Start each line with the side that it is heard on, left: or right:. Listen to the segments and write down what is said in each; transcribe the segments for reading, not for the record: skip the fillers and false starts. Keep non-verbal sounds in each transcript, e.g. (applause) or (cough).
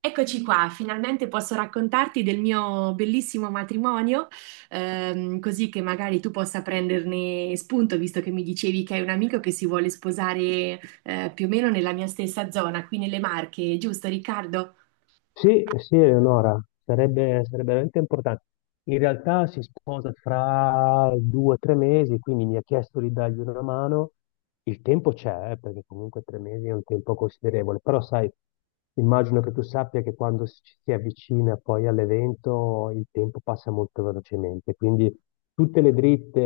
right: Eccoci qua, finalmente posso raccontarti del mio bellissimo matrimonio, così che magari tu possa prenderne spunto, visto che mi dicevi che hai un amico che si vuole sposare, più o meno nella mia stessa zona, qui nelle Marche, giusto Riccardo?
left: Sì, sì, Eleonora, sarebbe veramente importante. In realtà si sposa fra 2 o 3 mesi, quindi mi ha chiesto di dargli una mano. Il tempo c'è, perché comunque 3 mesi è un tempo considerevole, però sai, immagino che tu sappia che quando ci si avvicina poi all'evento il tempo passa molto velocemente, quindi tutte le dritte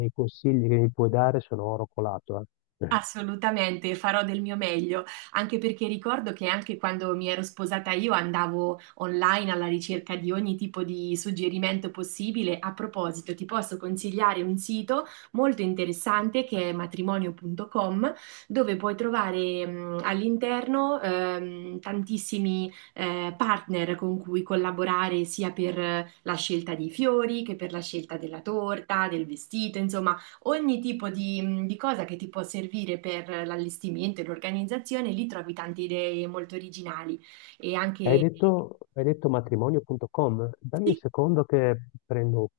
left: e i consigli che mi puoi dare sono oro colato, eh.
right: Assolutamente, farò del mio meglio, anche perché ricordo che anche quando mi ero sposata io andavo online alla ricerca di ogni tipo di suggerimento possibile. A proposito, ti posso consigliare un sito molto interessante che è matrimonio.com, dove puoi trovare all'interno tantissimi partner con cui collaborare sia per la scelta dei fiori che per la scelta della torta, del vestito, insomma ogni tipo di, di cosa che ti può servire per l'allestimento e l'organizzazione. Lì trovi tante idee molto originali e
left: Hai
right: anche
left: detto, hai detto matrimonio.com? Dammi un
right: sì.
left: secondo che prendo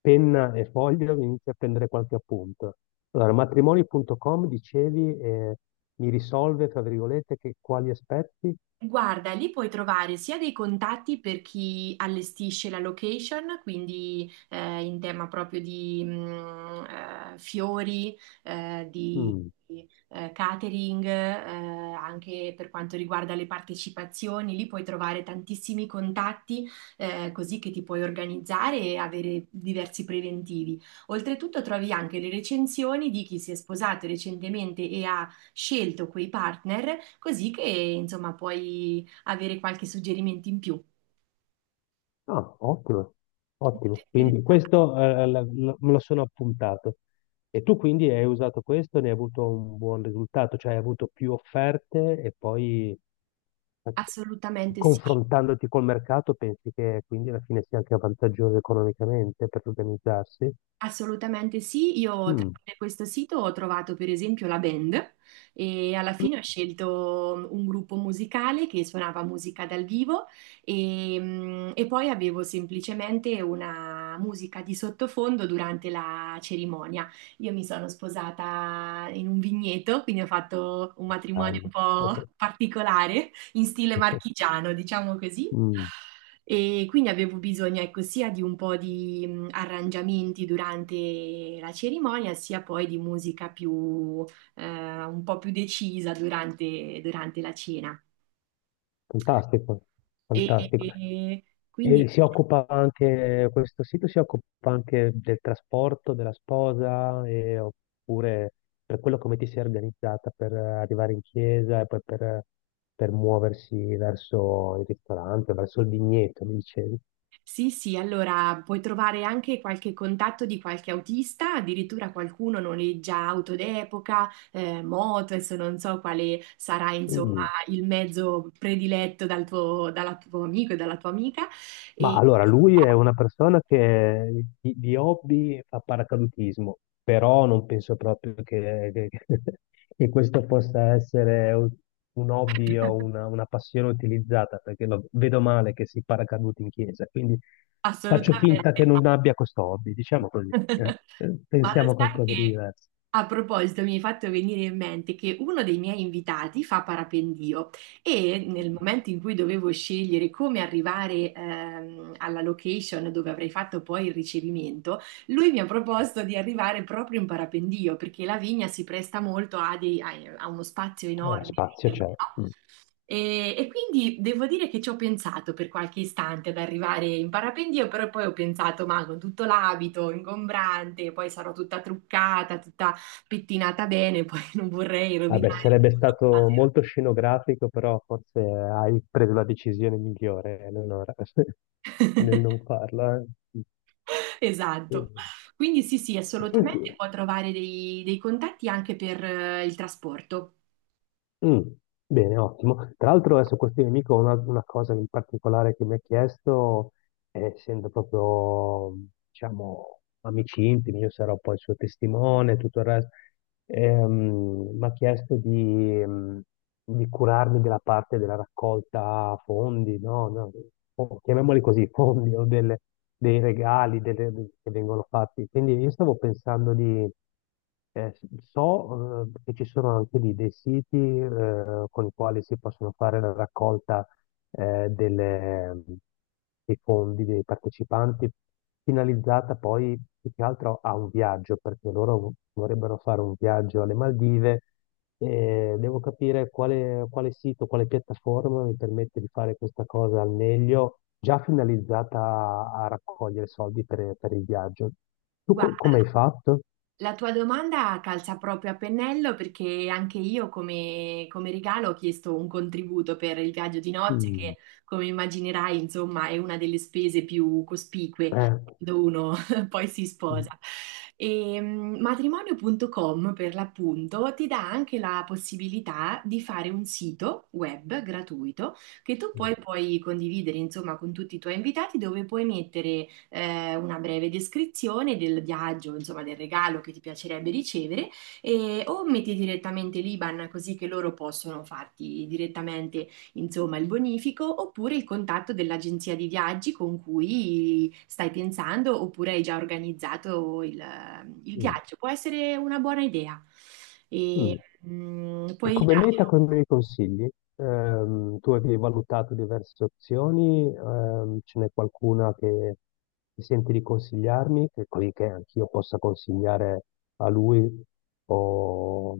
left: penna e foglio e inizio a prendere qualche appunto. Allora, matrimonio.com dicevi mi risolve, tra virgolette, quali aspetti?
right: Guarda, lì puoi trovare sia dei contatti per chi allestisce la location, quindi in tema proprio di fiori, di
left: Mm.
right: catering, anche per quanto riguarda le partecipazioni, lì puoi trovare tantissimi contatti così che ti puoi organizzare e avere diversi preventivi. Oltretutto trovi anche le recensioni di chi si è sposato recentemente e ha scelto quei partner, così che insomma puoi avere qualche suggerimento in più.
left: Ah, ottimo,
right: Molto
left: ottimo. Quindi
right: interessante.
left: questo me lo sono appuntato. E tu quindi hai usato questo e ne hai avuto un buon risultato, cioè hai avuto più offerte e poi eh,
right: Assolutamente sì.
left: confrontandoti col mercato pensi che quindi alla fine sia anche vantaggioso economicamente per organizzarsi?
right: Assolutamente sì, io
left: Mm.
right: tramite questo sito ho trovato per esempio la band e alla fine ho scelto un gruppo musicale che suonava musica dal vivo e, e poi avevo semplicemente una musica di sottofondo durante la cerimonia. Io mi sono sposata in un vigneto, quindi ho fatto un matrimonio un
left: Bello.
right: po' particolare in stile
left: (laughs)
right: marchigiano, diciamo così.
left: Mm,
right: E quindi avevo bisogno, ecco, sia di un po' di arrangiamenti durante la cerimonia, sia poi di musica più, un po' più decisa durante, la cena.
left: Fantastico,
right: E,
left: fantastico.
right: e quindi
left: E si occupa anche, questo sito si occupa anche del trasporto della sposa, oppure per quello come ti sei organizzata per arrivare in chiesa e poi per muoversi verso il ristorante, verso il vigneto, mi dicevi.
right: sì, sì, allora puoi trovare anche qualche contatto di qualche autista, addirittura qualcuno noleggia auto d'epoca, moto, adesso non so quale sarà, insomma,
left: Mm.
right: il mezzo prediletto dal tuo, dalla tuo amico e dalla tua amica.
left: Ma
right: E
left: allora, lui è una persona che di hobby fa paracadutismo, però non penso proprio (laughs) che questo possa essere un hobby o una passione utilizzata, perché lo vedo male che si paracaduti in chiesa, quindi
right: assolutamente.
left: faccio finta che non abbia questo hobby, diciamo
right: (laughs)
left: così.
right: Ma lo
left: Pensiamo a
right: sai
left: qualcosa di
right: che
left: diverso.
right: a proposito, mi hai fatto venire in mente che uno dei miei invitati fa parapendio e nel momento in cui dovevo scegliere come arrivare alla location dove avrei fatto poi il ricevimento, lui mi ha proposto di arrivare proprio in parapendio perché la vigna si presta molto a, a uno spazio
left: Eh,
right: enorme
left: spazio
right: all'interno,
left: c'è.
right: no?
left: Mm.
right: E quindi devo dire che ci ho pensato per qualche istante ad arrivare in parapendio, però poi ho pensato, ma con tutto l'abito ingombrante, poi sarò tutta truccata, pettinata bene, (laughs) poi non vorrei
left: Vabbè,
right: rovinare.
left: sarebbe
right: tutto.
left: stato molto scenografico, però forse hai preso la decisione migliore, Eleonora, (laughs) nel non farla. eh.
right: Esatto.
left: E-
right: Quindi sì, sì,
left: e senti,
right: assolutamente può trovare dei, dei contatti anche per il trasporto.
left: mm, bene, ottimo. Tra l'altro adesso questo nemico ha una cosa in particolare che mi ha chiesto, essendo proprio, diciamo, amici intimi, io sarò poi il suo testimone, e tutto il resto, mi ha chiesto di curarmi della parte della raccolta fondi, no, no, chiamiamoli così, fondi o dei regali che vengono fatti. Quindi io stavo pensando di. Eh, so, che ci sono anche lì dei siti, con i quali si possono fare la raccolta eh, delle- dei fondi dei partecipanti, finalizzata poi più che altro a un viaggio, perché loro vorrebbero fare un viaggio alle Maldive e devo capire quale sito, quale piattaforma mi permette di fare questa cosa al meglio, già finalizzata a raccogliere soldi per il viaggio. Tu
right: Guarda,
left: come hai fatto?
right: la tua domanda calza proprio a pennello perché anche io come, come regalo ho chiesto un contributo per il viaggio di nozze
left: Mm,
right: che, come immaginerai, insomma, è una delle spese più cospicue
left: eh,
right: quando uno (laughs) poi si
left: mm,
right: sposa. E, matrimonio.com per l'appunto ti dà anche la possibilità di fare un sito web gratuito che tu
left: mm,
right: poi puoi condividere, insomma, con tutti i tuoi invitati, dove puoi mettere una breve descrizione del viaggio, insomma del regalo che ti piacerebbe ricevere e, o metti direttamente l'IBAN così che loro possono farti direttamente insomma il bonifico, oppure il contatto dell'agenzia di viaggi con cui stai pensando oppure hai già organizzato il
left: mm,
right: viaggio. Può essere una buona idea. E,
left: mm. E
right: puoi
left: come
right: dare.
left: meta come mi consigli? Tu avevi valutato diverse opzioni, ce n'è qualcuna che ti senti di consigliarmi, che così che anch'io possa consigliare a lui o,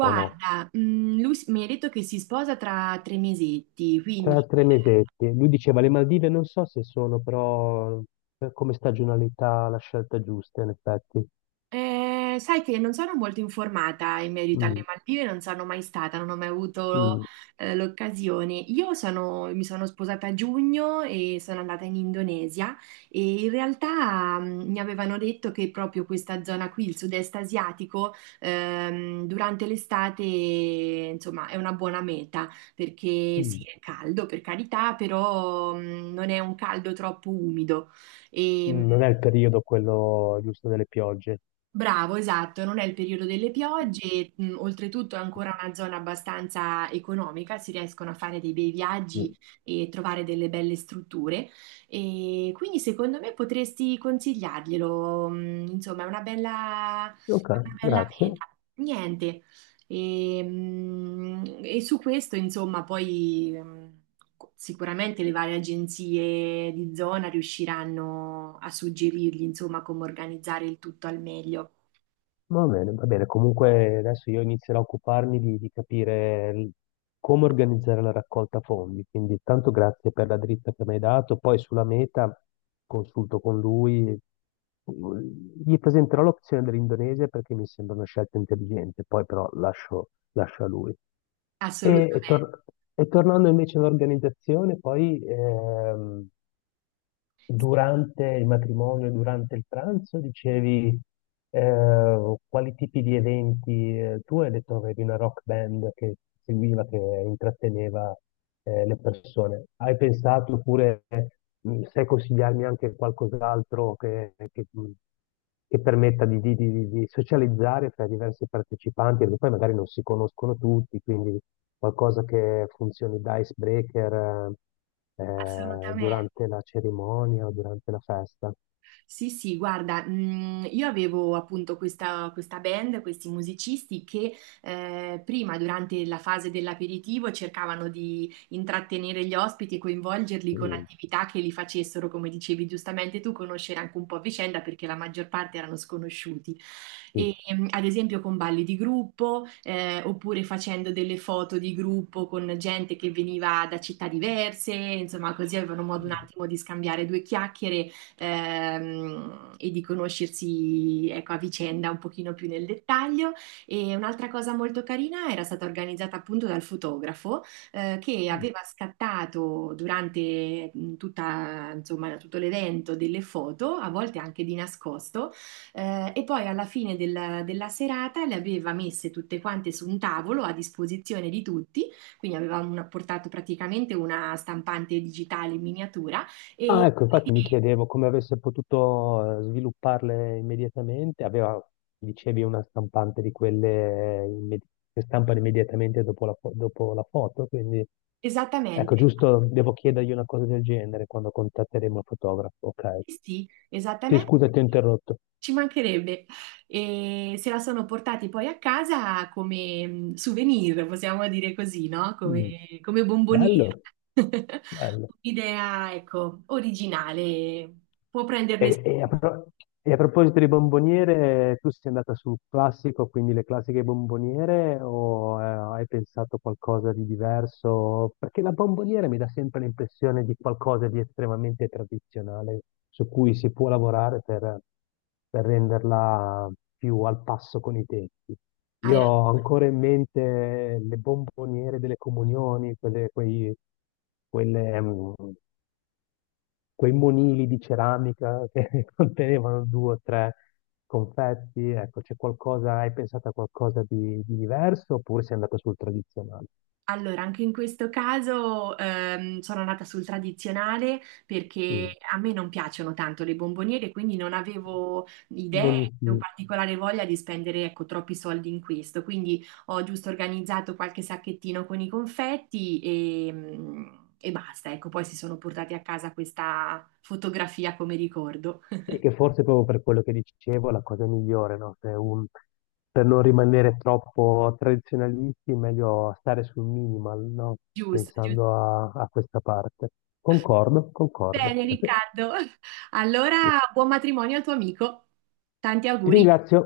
left: o no?
right: lui s- mi ha detto che si sposa tra tre mesetti,
left: Tra
right: quindi
left: 3 mesetti, lui diceva le Maldive non so se sono però come stagionalità la scelta giusta in effetti.
right: eh, sai che non sono molto informata in merito alle
left: Mm,
right: Maldive, non sono mai stata, non ho mai avuto
left: mm,
right: l'occasione. Mi sono sposata a giugno e sono andata in Indonesia e in realtà mi avevano detto che proprio questa zona qui, il sud-est asiatico, durante l'estate, insomma, è una buona meta perché sì,
left: mm.
right: è caldo per carità, però non è un caldo troppo umido. E,
left: Mm. Non è il periodo quello giusto delle piogge.
right: bravo, esatto, non è il periodo delle piogge, e, oltretutto è ancora una zona abbastanza economica, si riescono a fare dei bei viaggi
left: Mm.
right: e trovare delle belle strutture e quindi secondo me potresti consigliarglielo, insomma è
left: Ok,
right: una bella
left: grazie.
right: meta. Niente, e su questo insomma poi sicuramente le varie agenzie di zona riusciranno a suggerirgli insomma come organizzare il tutto al meglio.
left: Va bene, va bene. Comunque adesso io inizierò a occuparmi di capire come organizzare la raccolta fondi. Quindi tanto grazie per la dritta che mi hai dato. Poi sulla meta consulto con lui. Gli presenterò l'opzione dell'Indonesia perché mi sembra una scelta intelligente. Poi però lascio a lui. E, e
right: Assolutamente,
left: tor- e tornando invece all'organizzazione, poi
right: sì,
left: durante il matrimonio, durante il pranzo, dicevi quali tipi di eventi, tu hai detto che avevi una rock band che seguiva, che intratteneva le persone. Hai pensato oppure sai consigliarmi anche qualcos'altro che permetta di socializzare fra i diversi partecipanti, perché poi magari non si conoscono tutti, quindi qualcosa che funzioni da icebreaker
right: assolutamente.
left: durante la cerimonia o durante la festa.
right: Sì, sì, guarda, io avevo appunto questa, questa band, questi musicisti che prima, durante la fase dell'aperitivo, cercavano di intrattenere gli ospiti e coinvolgerli con
left: Mm,
right: attività che li facessero, come dicevi giustamente tu, conoscere anche un po' a vicenda perché la maggior parte erano sconosciuti.
left: mm.
right: E, ad esempio con balli di gruppo, oppure facendo delle foto di gruppo con gente che veniva da città diverse, insomma, così avevano modo un attimo di scambiare due chiacchiere, e di conoscersi, ecco, a vicenda un pochino più nel dettaglio. E un'altra cosa molto carina era stata organizzata appunto dal fotografo che aveva scattato durante tutta, insomma, tutto l'evento delle foto, a volte anche di nascosto, e poi alla fine della serata le aveva messe tutte quante su un tavolo a disposizione di tutti, quindi aveva portato praticamente una stampante digitale in miniatura e
left: Ah, ecco, infatti mi chiedevo come avesse potuto svilupparle immediatamente. Aveva, dicevi, una stampante di quelle che stampano immediatamente dopo la foto, quindi ecco,
right: esattamente,
left: giusto, devo chiedergli una cosa del genere quando contatteremo il fotografo. Ok.
right: sì,
left: Sì,
right: esattamente,
left: scusa, ti ho interrotto.
right: ci mancherebbe. E se la sono portati poi a casa come souvenir, possiamo dire così, no?
left: Mm,
right: Come, come bomboniera.
left: Bello,
right: (laughs)
left: bello.
right: Un'idea, ecco, originale, può prenderne
left: E,
right: spunto.
left: e a, pro- e a proposito di bomboniere, tu sei andata sul classico, quindi le classiche bomboniere, o hai pensato qualcosa di diverso? Perché la bomboniera mi dà sempre l'impressione di qualcosa di estremamente tradizionale, su cui si può lavorare per renderla più al passo con i tempi.
right: Hai
left: Io
right: ragione.
left: ho ancora in mente le bomboniere delle comunioni, quelle, quei, quelle, mm, quei monili di ceramica che (laughs) contenevano due o tre confetti, ecco, c'è qualcosa, hai pensato a qualcosa di diverso oppure sei andato sul tradizionale?
right: Allora, anche in questo caso sono andata sul tradizionale
left: Mm.
right: perché a me non piacciono tanto le bomboniere, quindi non avevo idee
left: Non-
right: o
left: mm.
right: particolare voglia di spendere, ecco, troppi soldi in questo. Quindi ho giusto organizzato qualche sacchettino con i confetti e, e basta. Ecco, poi si sono portati a casa questa fotografia come ricordo. (laughs)
left: Sì, che forse proprio per quello che dicevo è la cosa migliore, no? Se un- per non rimanere troppo tradizionalisti, meglio stare sul minimal, no?
right: Giusto, giusto.
left: Pensando a questa parte. Concordo, concordo.
right: Bene,
left: (laughs)
right: Riccardo. (laughs) Allora, buon matrimonio al tuo amico. Tanti
left: Ti
right: auguri.
left: ringrazio.